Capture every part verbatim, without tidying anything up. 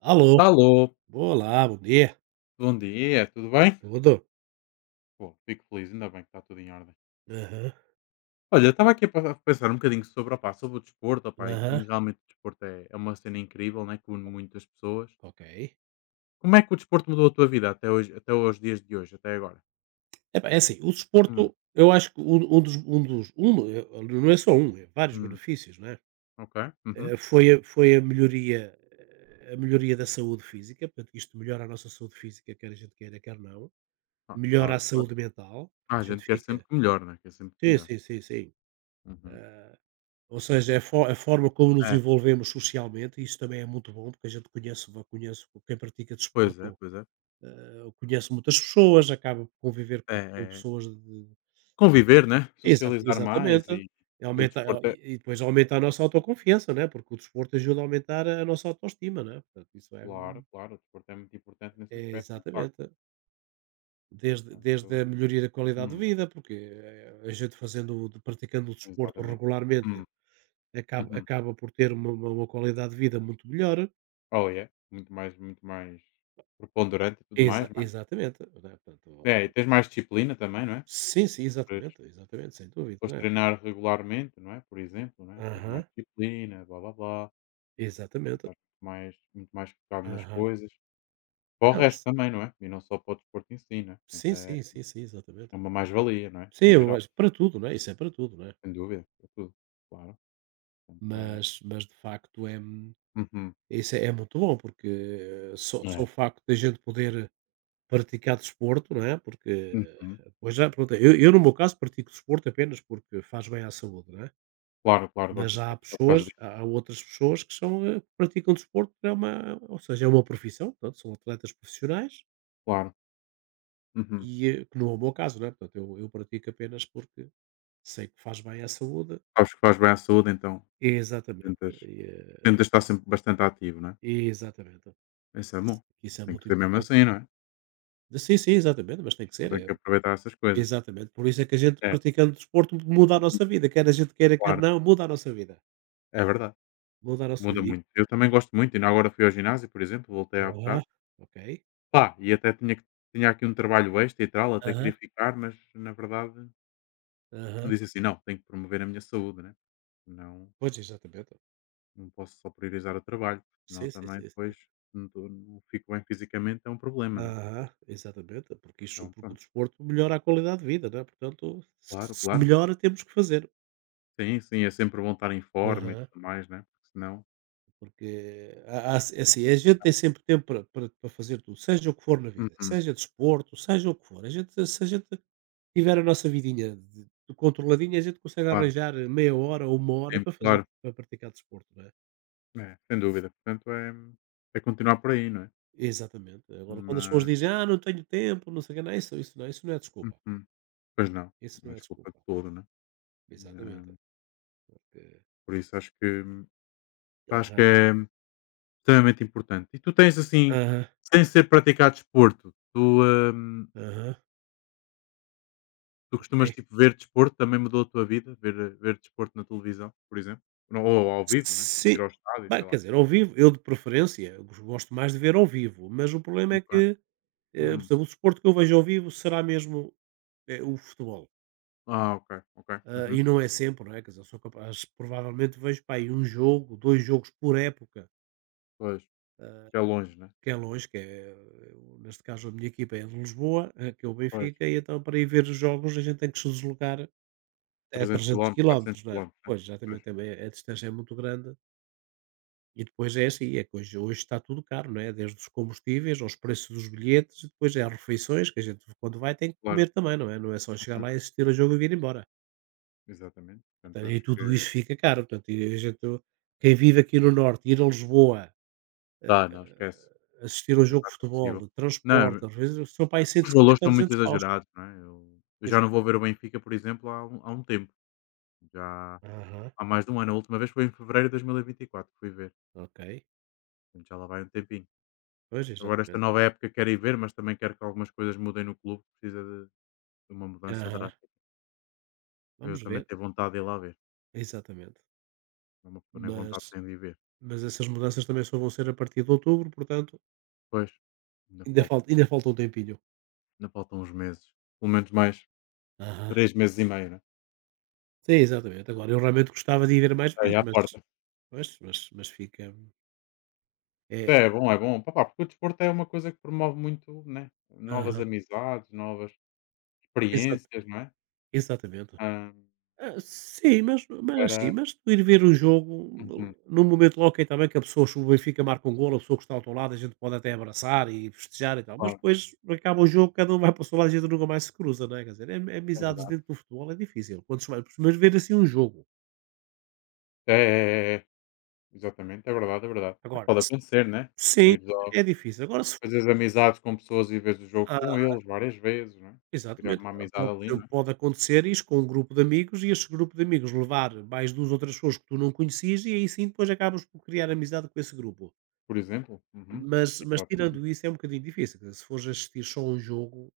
Alô. Alô, Olá, bom dia. bom dia, tudo bem? Tudo? Bom, fico feliz, ainda bem que está tudo em ordem. Aham, Olha, estava aqui a pa- a pensar um bocadinho sobre, opá, sobre o desporto, opá, e aham. como realmente o desporto é, é uma cena incrível, né, que une muitas pessoas. Ok. Como é que o desporto mudou a tua vida até hoje, até os dias de hoje, até agora? Epá, é assim, o Hum, desporto, eu acho que um um dos um dos um, do- eh, não é só um, é vários hum, benefícios, não é? ok, uhum. Eh, foi a foi a melhoria eh, a melhoria da saúde física, portanto isto melhora a nossa saúde física, quer a gente queira, quer não. Ah, Melhora a claro, claro. saúde mental, Ah, a a gente gente quer fica. sempre que melhor, né? Quer sempre que Sim, melhor. sim, sim, sim. Uhum. Ou seja, é a fo a forma como nos É, envolvemos socialmente, isso também é muito bom, porque a gente conhece va conhece quem pratica pois desporto. é, pois é. Eu conheço muitas pessoas, acabo por conviver É, com com é pessoas de. conviver, né? exa Socializar mais exatamente. e, E e o aumenta, eh, desporto e é, e depois aumenta a nossa autoconfiança, né, porque o desporto ajuda a aumentar a nossa autoestima, né, portanto isso é. claro, claro, o desporto é muito importante nesse É aspecto, é um. exatamente. Desde desde a Portanto, melhoria da qualidade hum, de vida, porque, eh, a gente fazendo o- de praticando o desporto exatamente. regularmente, Hum, acaba uhum. acaba por ter uma uma uma qualidade de vida muito melhor. Oh é, muito mais muito mais preponderante e tudo mais, Exa não é? exatamente, não é, portanto. É, e tens mais disciplina também, não é? Sim, sim, Para exatamente, exatamente, sem dúvida, depois né. treinar regularmente, não é? Por exemplo, não é? Tens Aham, mais disciplina, blá blá blá, exatamente. estás muito mais muito mais focado nas Aham. coisas. Para o Não, resto s também, não é? E não só para o desporto em si, não é? Portanto sim, é sim, sim, sim, exatamente. é uma mais-valia, não é? Sim, No eu geral, acho que para tudo, não é? Isso é para tudo, não é? sem dúvida, para tudo, claro. Portanto é, Mas mas de facto é, hum, uhum, isso é é muito bom, porque eh, só só o é, facto da gente poder praticar desporto, não é? Porque, eh, uhum. depois já pronto, eu eu no meu caso pratico desporto apenas porque faz bem à saúde, não é? Claro, claro, Mas gostas há por causa pessoas, disso, há há outras pessoas que são, eh, que praticam desporto, é uma, ou seja, é uma profissão, portanto, são atletas profissionais claro. Uhum. e, eh, que não é o meu caso, não é? Portanto, eu eu pratico apenas porque sei que faz bem à saúde. Sabes que faz bem à saúde, então Exatamente, tentas e, eh, tentas estar sempre bastante ativo, não é? exatamente, Isso é bom, isso é tem que muito ser mesmo importante. assim, não é? Sim, sim, exatamente, mas tem que ser, Tem eh, que aproveitar essas coisas. exatamente, por isso é que a gente É, praticando desporto muda a uhum, nossa vida, quer a gente queira, quer claro, não, muda a nossa vida, é verdade, muda a nossa muda vida. E muito. Eu também gosto muito, ainda agora fui ao ginásio, por exemplo, voltei há aham, bocado. ok. Pá, e até tinha que tinha aqui um trabalho extra e tal, até queria Aham, ficar, mas na verdade aham. disse assim: "Não, tenho que promover a minha saúde, né? Não Pois, exatamente. não posso só priorizar o trabalho, senão Sim, sim, também sim, sim. depois não estou não fico bem fisicamente, é um problema, não é?" Aham, exatamente, porque isso, Então porque o pronto, desporto melhora a qualidade de vida, não é? Portanto, claro, se claro. melhora temos que fazer. Sim, sim, é sempre bom estar em forma e Aham. tudo mais, né? Porque senão. Porque há há é assim, a gente tem sempre tempo para para para fazer tudo, seja o que for na vida, Uhum, seja desporto, seja o que for. A gente se a gente tiver a nossa vidinha de de controladinha, a gente consegue claro, arranjar meia hora ou uma hora sim, para fazer claro. para praticar desporto, não é? É, sem dúvida. Portanto, é, é continuar por aí, não é? Exatamente. Agora quando as pessoas Mas. dizem: "Ah, não tenho tempo, não sei o que não, isso isso não isso não é desculpa, Uhum, pois não, isso não não é é desculpa de desculpa." todo, né? Exatamente. Hum, Porque por isso acho que. Acho que é extremamente importante. E tu tens assim, aham, sem ser praticar desporto, tu, hum, aham, tu costumas ok. tipo ver desporto, também mudou a tua vida, ver, ver desporto na televisão, por exemplo? Ou, ao vivo, né? Sim. Ir ao estádio, Bem, sei quer lá. dizer, ao vivo, eu de preferência, eu gosto mais de ver ao vivo, mas o problema é Ok. que, Eh, por Hum. exemplo, o desporto que eu vejo ao vivo será mesmo, eh, o futebol. Ah, ok, ok. Ah, e Uhum. não é sempre, não é? Quer dizer, eu sou capaz, provavelmente vejo pá, aí um jogo, dois jogos por época, Pois, que é longe, né? que é longe, que é, eh, neste caso a minha equipa é de Lisboa, eh, que é o Pois, Benfica, e então para ir ver os jogos a gente tem que se deslocar a trezentos trezentos quilómetros quilómetros, quatrocentos não é? quilómetros né? Pois, Pois, exatamente, também a distância é muito grande. E depois é assim, é que hoje, hoje está tudo caro, não é? Desde os combustíveis aos preços dos bilhetes, e depois é as refeições, que a gente quando vai tem que claro. comer também, não é? Não é só chegar Uhum. lá e assistir ao jogo e vir embora. Exatamente. Portanto, Portanto, e acho tudo que isso fica caro. Portanto, e a gente, quem vive aqui no Norte, ir a Lisboa, tá não esquece. assistir a um É jogo de quase impossível. futebol, transporte, Não, às vezes são para aí os valores cento e cinquenta a são muito duzentos paus. exagerados, não é? Eu, eu já Exa- não vou ver o Benfica, por exemplo, há um, há um tempo. Já Aham, há mais de um ano. A última vez foi em fevereiro de dois mil e vinte e quatro que fui ver. ok. Portanto, já lá vai um tempinho. Pois, Agora, esta exatamente. nova época, quero ir ver, mas também quero que algumas coisas mudem no clube. Precisa de, de uma mudança Aham, drástica. Eu vamos também ver. tenho vontade de ir lá ver. Exatamente. É uma pessoa nem vontade Mas, tem de ir ver. mas essas mudanças também só vão ser a partir de outubro, portanto, Pois, ainda ainda falta. falta, ainda falta um tempinho. Ainda faltam uns meses. Pelo menos mais Aham. três meses e meio, né? Sim, exatamente. Agora, eu realmente gostava de ir ver mais Está aí vezes, à mas, porta. pois, mas, mas fica. É, É é bom, é bom. Pá, pá, porque o desporto é uma coisa que promove muito, né, novas aham, amizades, novas exa- experiências, não é? exatamente. Hã, Ah, sim, mas mas para assim, mas tu ir ver o jogo uhum, num momento logo, ok, está bem que a pessoa, se o Benfica marca um golo, a pessoa que está ao teu lado, a gente pode até abraçar e festejar e tal, mas claro, depois acaba o jogo, cada um vai para o seu lado e a gente nunca mais se cruza, não é? Quer dizer, am- é amizades verdade. dentro do futebol é difícil, quando se vai, mas ver assim um jogo, É, é, é, é. É. Exatamente, é verdade, é verdade. Mas agora, pode s- acontecer, né? Tu sim, ires ao é difícil, agora se for, fazeres amizades com pessoas e veres o jogo ah, com eles várias vezes, não é? Criar exatamente, uma agora amizade pode, ali, ser- não é? pode acontecer isso com um grupo de amigos e esse grupo de amigos levar mais duas ou três pessoas que tu não conhecias e aí sim depois acabas por criar amizade com esse grupo. Por exemplo. Uhum. Mas mas Exatamente. tirando isso é um bocadinho difícil, quer dizer, se fores assistir só um jogo,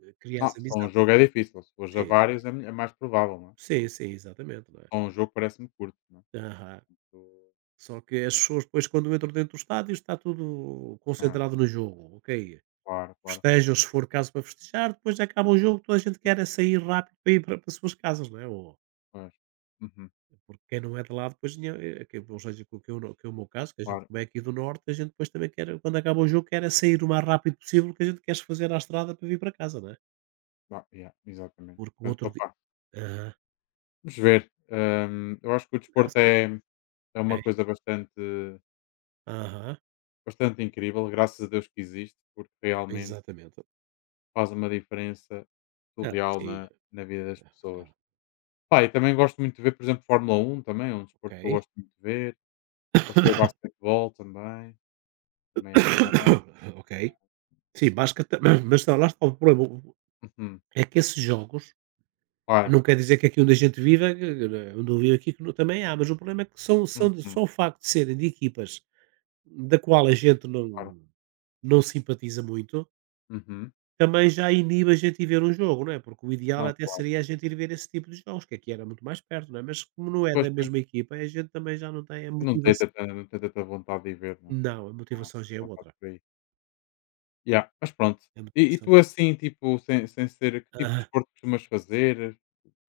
eh, crias Ah, só um amizade. jogo é difícil. Se fores a Sim, sim. vários é é mais provável, não é? Sim, sim, exatamente, não é? Só um jogo parece-me curto, não é? Aham. Tipo, Só que as pessoas depois quando entram dentro do estádio está tudo ah, concentrado no jogo, ok. claro, claro, Festejam se for caso para festejar, depois acaba o jogo, toda a gente quer é sair rápido para ir para para as suas casas, não é? Ou pois. Uhum, porque quem não é de lá depois tinha, eh, que ou seja, que que, eu no que é o meu caso, que a gente claro. como é aqui do norte, a gente depois também quer quando acaba o jogo quer é sair o mais rápido possível, que a gente quer se fazer à estrada para vir para casa, não é? Bah, yeah, exatamente. Porque o Portanto, outro opá, aham. vamos ver. Hum, eu acho que o Ah, desporto sim, é, é ok. uma coisa bastante, Aham. bastante incrível, graças a Deus que existe, porque realmente Exatamente. faz uma diferença Ah, surreal sim, na, na vida das pessoas. ah, Pá, e também gosto muito de ver, por exemplo, Fórmula Um também, é um desporto que eu ok. gosto muito de ver. Gosto de ver basquetebol também, também é muito bom. Ok. Sim, basca ta mas está lá está o problema, Uhum, é que esses jogos claro. não quer dizer que aqui onde a gente vive, onde eu vivo aqui, que não também há, mas o problema é que são são de Uhum, só o facto de serem de equipas da qual a gente claro. não não simpatiza muito, Uhum. também já inibe a gente ir ver um jogo, não é? Porque o ideal Não, até claro. seria a gente ir ver esse tipo de jogos, que aqui era muito mais perto, não é? Mas como não é Pois. da mesma equipa, a gente também já não tem a Não tem motivação. tanta não tem tanta vontade de ir ver, não é? Não, a Não há motivação tanta já é vontade outra. por aí. Yeah, mas pronto. A E e motivação tu assim, tipo, sem sem ser que tipo de aham. desporto costumas fazer?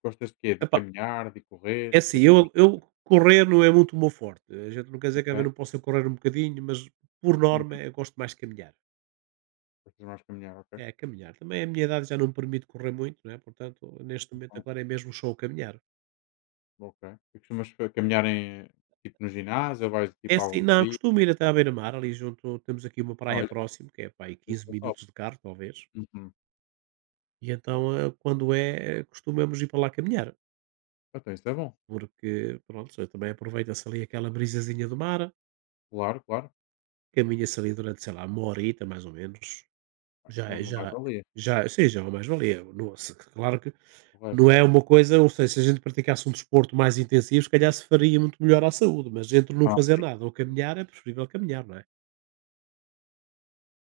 Gostas de quê? De Epá, caminhar, de correr? é O que assim, é que eu costumas. eu correr não é muito o meu forte. A gente não quer dizer que às vezes Ok. não possa correr um bocadinho, mas por norma Uhum. eu gosto mais de caminhar. Gostas mais de caminhar, ok. É, caminhar. Também a minha idade já não me permite correr muito, não é, portanto, neste momento Muito bem, agora é mesmo só o caminhar. ok. E costumas fa caminhar em tipo, no ginásio ou vais, É tipo, a assim, algum não, sítio? costumo ir até à beira-mar, ali junto temos aqui uma praia Olha, próxima que é pá aí isso quinze é top. minutos de carro talvez, Uhum. e então, eh, quando é, costumamos ir para lá caminhar, Então isso é bom. porque pronto, também aproveita-se ali aquela brisazinha do mar. Claro, claro. Caminha-se ali durante, sei lá, uma horita mais ou menos, Ah, já então é é uma já mais-valia, já sim, já é uma mais-valia, não se claro que correto. não é uma coisa, ou seja, se a gente praticasse um desporto mais intensivo, se calhar se faria muito melhor à saúde, mas entre não Ah, fazer sim. nada ou caminhar, é preferível caminhar, não é?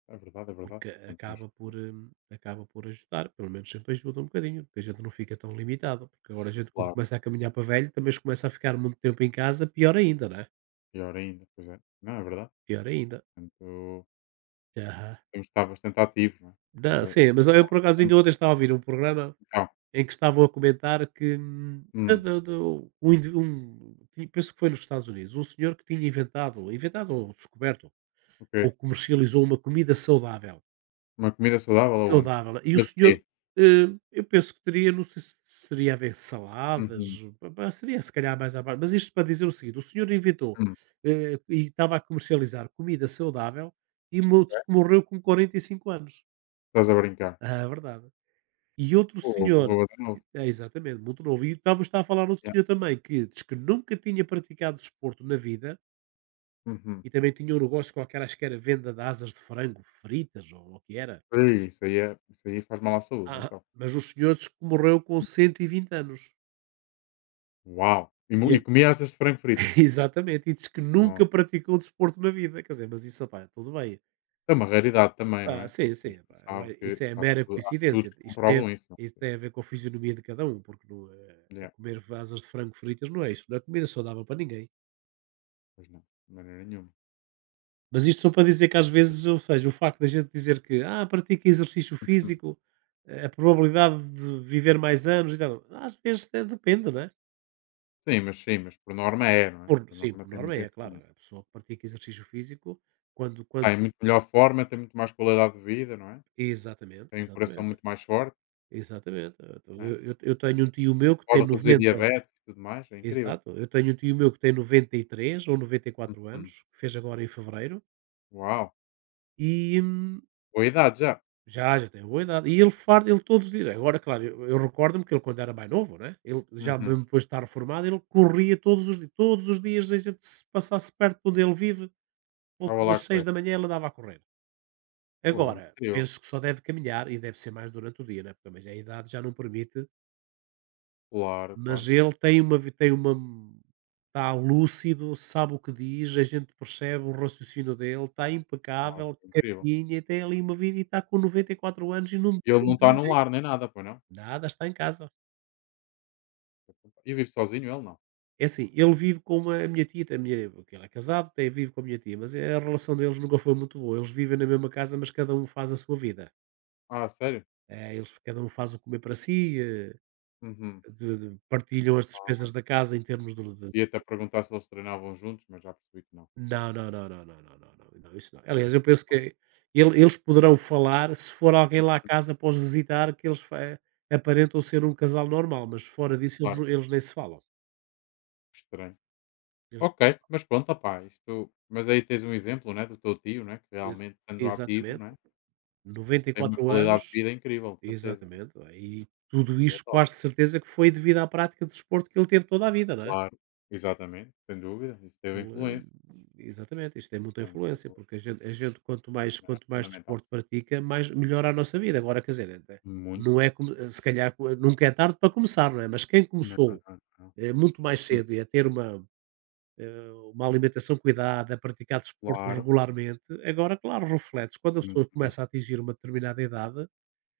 É verdade, é verdade. Porque Portanto, acho acaba por, hum, acaba por ajudar, pelo menos sempre ajuda um bocadinho, porque a gente não fica tão limitado, porque agora a gente quando claro, começa a caminhar para velho, também se começa a ficar muito tempo em casa, pior ainda, não é? pior ainda, pois é. Não, é verdade. Pior ainda. Portanto, Aham. temos de estar bastante ativo, não é? Não, Também. sim, mas eu por acaso quando- ainda ontem estava a ouvir um programa Então, em que estavam a comentar que hum, a hum, do do um indiv um e penso que foi nos Estados Unidos, um senhor que tinha inventado, inventado ou descoberto, ou ok. comercializou uma comida saudável, Uma comida saudável aonde? saudável e o Mas de senhor, quê? hã, eu penso que teria, não sei se seria a ver Uhum, saladas, pa pa seria se calhar mais à base, mas isto para dizer o seguinte, o senhor inventou, hum, hã, e estava a comercializar comida saudável e mo ok. morreu com quarenta e cinco anos. Estás a brincar. Ah, é verdade. E outro Fogo, senhor uma novo. é, exatamente, muito novo. E estávamos a falar outro Yeah. senhor também que diz que nunca tinha praticado desporto na vida Uhum. e também tinha um negócio qualquer, acho que era venda de asas de frango fritas ou o que era. Ei, isso aí é isso aí faz mal à saúde, Ah, então. mas o senhor diz que morreu com cento e vinte anos. Uau! E, mu- E e é- comia asas de frango fritas. exatamente, e diz que Nossa. nunca praticou desporto na vida. Quer dizer, mas isso, pá, tudo bem. É uma raridade também, não Ah, é? sim, A gente sim, pá, sabe vai- que isso é há mera estu- há estudos coincidência. que Isto tem, comprovam isso, não isso é? tem a ver com a fisionomia de cada um, porque não é, é Yeah. comer asas de frango fritas, não é isso. Não é comida saudável para ninguém. Pois não, de maneira nenhuma. Mas isto só para dizer que às vezes, ou seja, o facto da gente dizer que, ah, pratica exercício Uhum. físico, eh, a probabilidade de viver mais anos e tal, às vezes até depende, não é? Sim, mas sim, mas por norma é, não é? Por, Por sim, por norma tem norma é, muita é claro, influência. a pessoa que pratica exercício físico, quando, quando, Tem muito melhor forma, tem muito mais qualidade de vida, não é? exatamente, Tem um coração exatamente, muito mais forte, exatamente. Então, não é? Eu, eu, eu tenho um tio meu que tem Pode reduzir noventa, diabetes e tudo mais, é incrível. exato, eu tenho um tio meu que tem noventa e três ou noventa e quatro Uhum. anos, que fez agora em fevereiro, Uau, e, hum, boa idade já. Já, já tem uma boa idade. E ele farda, ele todos os dias. Agora, claro, eu, eu recordo-me que ele, quando era mais novo, né? Ele já Uhum. mesmo depois de estar reformado, ele corria todos os dias. Todos os dias, a gente se passasse perto de onde ele vive, por volta Estava lá das a seis correr. da manhã, ele andava a correr. Oh, Agora, incrível. penso que só deve caminhar e deve ser mais durante o dia, né? Porque também já a idade já não permite. Claro, Mas claro. ele tem uma. Vi- Tem uma está lúcido, sabe o que diz, a gente percebe o raciocínio dele, está Uau, impecável, incrível. caminha, e tem ali uma vida e está com noventa e quatro anos e não E ele depende não de está num ninguém. lar nem nada, pois não? Nada, está em casa. E vive sozinho ele não? É assim, ele vive com uma, a minha tia, a minha, porque ele é casado, tem, vive com a minha tia, mas a relação deles nunca foi muito boa. Eles vivem na mesma casa, mas cada um faz a sua vida. Ah, sério? Eh, eles, cada um faz o comer para si, eh, Uhum. de- de- partilham as despesas da casa em termos de, de- Ia até perguntar se eles treinavam juntos, mas já percebi que não. Não, não, não, não, não, não, não, não, não, isso não. Aliás, Portanto, eu penso que ele- eles poderão falar, se for alguém lá à casa após visitar, que eles fa- aparentam ser um casal normal, mas fora disso eles, claro, não- eles nem se falam. estranho. Eles- Ok, mas pronto, opá, isto. Mas aí tens um exemplo, né, do teu tio, né, que ex- realmente estando ativo, exatamente. né? noventa e Tem uma quatro qualidade de anos, vida incrível, de certeza, né. exatamente, não é? E tudo E é isto top, quase de certeza que foi devido à prática de desporto que ele teve toda a vida, não é? claro. Exatamente, sem dúvida, isso teve Ele, hum, influência, exatamente, isto tem muita influência, portanto, porque a gente, a gente quanto, mais, né, é quanto mais fundamental, desporto pratica, mais melhora a nossa vida. Agora, quer dizer, eh, não muito. é como, eh, se calhar co- nunca é tarde para começar, não é? Mas quem Não, começou não, não. eh, muito mais Hum, cedo e a ter uma, eh, uma alimentação cuidada, a praticar desporto claro, regularmente, agora, claro, refletes. Quando a é muito pessoa mais, começa a atingir uma determinada idade,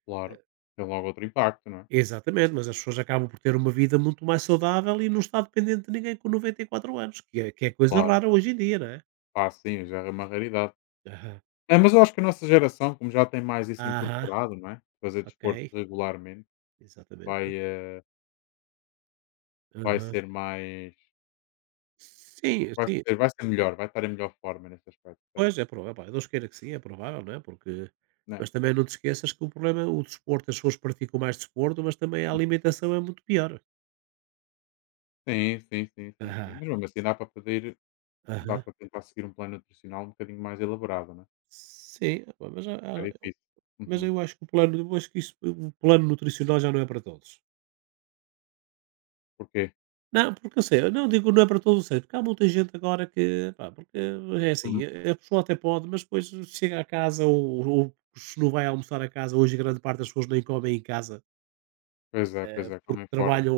claro. Tem logo outro impacto, não é? exatamente, mas as pessoas acabam por ter uma vida muito mais saudável e não está dependente de ninguém com noventa e quatro anos, que é, que é coisa Claro. rara hoje em dia, não é? Ah, sim, já é uma raridade. Aham. É, mas eu acho que a nossa geração, como já tem mais isso Aham, incorporado, não é? Fazer ok. desporto regularmente, vai, Exatamente. eh, vai Aham. ser mais Sim, vai sim. ser vai ser melhor, vai estar em melhor forma nesse aspecto, percebes? Pois, é provável. Pá, Deus queira que sim, é provável, não é? Porque... Né? Mas também não te esqueças que o problema, o desporto, as pessoas praticam mais desporto, mas também a alimentação é muito pior. Sim, sim, sim, sim, sim. Aham, Mas mesmo assim dá para pedir dá aham. para tentar seguir um plano nutricional um bocadinho mais elaborado, né? Sim, pá, mas, a- É a- difícil. mas Uhum. eu acho que o plano, eu acho que isso, o plano nutricional já não é para todos. Porquê? Não, porque eu sei, eu não digo não é para todos os seios, porque há muita gente agora que, pá, porque é assim, Hum. a a pessoa até pode, mas depois chega a casa ou, ou se não vai almoçar a casa, hoje grande parte das pessoas nem comem em casa, Pois é, Eh, pois é, porque comem fora, né? trabalham,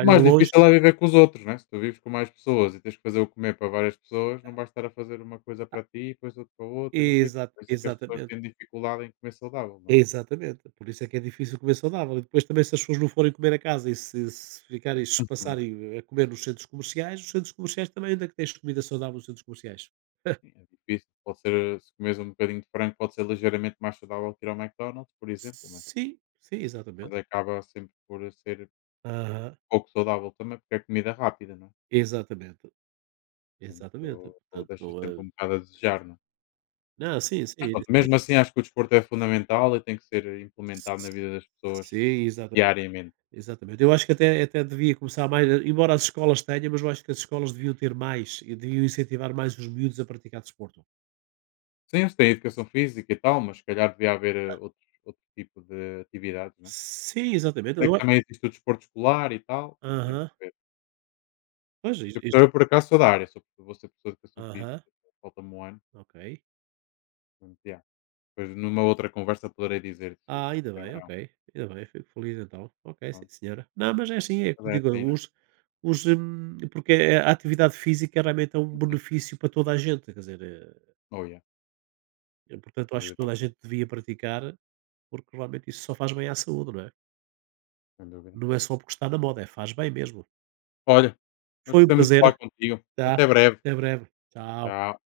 O mais longe, difícil é viver com os outros, né? Se tu vives com mais pessoas e tens que fazer o comer para várias pessoas, não vais estar a fazer uma coisa para ti, depois outra para outra e não sei o quê. Exa- Por isso é que as pessoas exatamente, têm dificuldade em comer saudável, não é? exatamente, por isso é que é difícil comer saudável, e depois também se as pessoas não forem comer a casa e se, se ficarem, se Uhum. passarem a comer nos centros comerciais, os centros comerciais também, ainda que tens comida saudável nos centros comerciais? Sim, é difícil. Pode ser, se comes um bocadinho de frango, pode ser ligeiramente mais saudável que ir ao McDonald's, por exemplo, mas, Sim, sim, exatamente. mas acaba sempre por ser Aham, pouco saudável também, porque é comida rápida, não é? exatamente. Exatamente, Portanto, portanto deixa não sempre é um bocado a desejar, não é? não, sim, sim, Mas ele pronto, sim. mesmo assim acho que o desporto é fundamental e tem que ser implementado na vida das pessoas Sim, exata diariamente. exatamente. Eu acho que até até devia começar mais embora as escolas tenham, mas eu acho que as escolas deviam ter mais e deviam incentivar mais os miúdos a praticar desporto. Sim, eles têm educação física e tal, mas se calhar devia haver eh, outro, outro tipo de atividades, não é? Sim, exatamente. Sei Eu que a também existe o desporto escolar e tal, não tem que Aham. ser. Pois, is Eu, is eu, por acaso sou da área, sou, vou ser professor de educação física, aham, falta-me um ano, ok. portanto, yeah. Depois numa outra conversa poderei dizer se se Ah, ainda sim ou bem, não. ok, ainda bem, fico feliz então. Ok, sim Pronto. senhora. Não, mas é assim, é Mas como é digo, assim, não é? os os, hum, porque a atividade física realmente é um Uhum. benefício para toda a gente, quer dizer eh, Oh yeah, Eh, portanto, sem acho que dúvida toda a alguma, gente devia praticar, porque realmente isso só faz bem à saúde, não é? sem dúvida. Não é só porque está na moda, é faz bem mesmo. Olha, mas Foi um gostei muito de falar prazer, contigo. tá? Até breve. Até breve. Tchau. Tchau.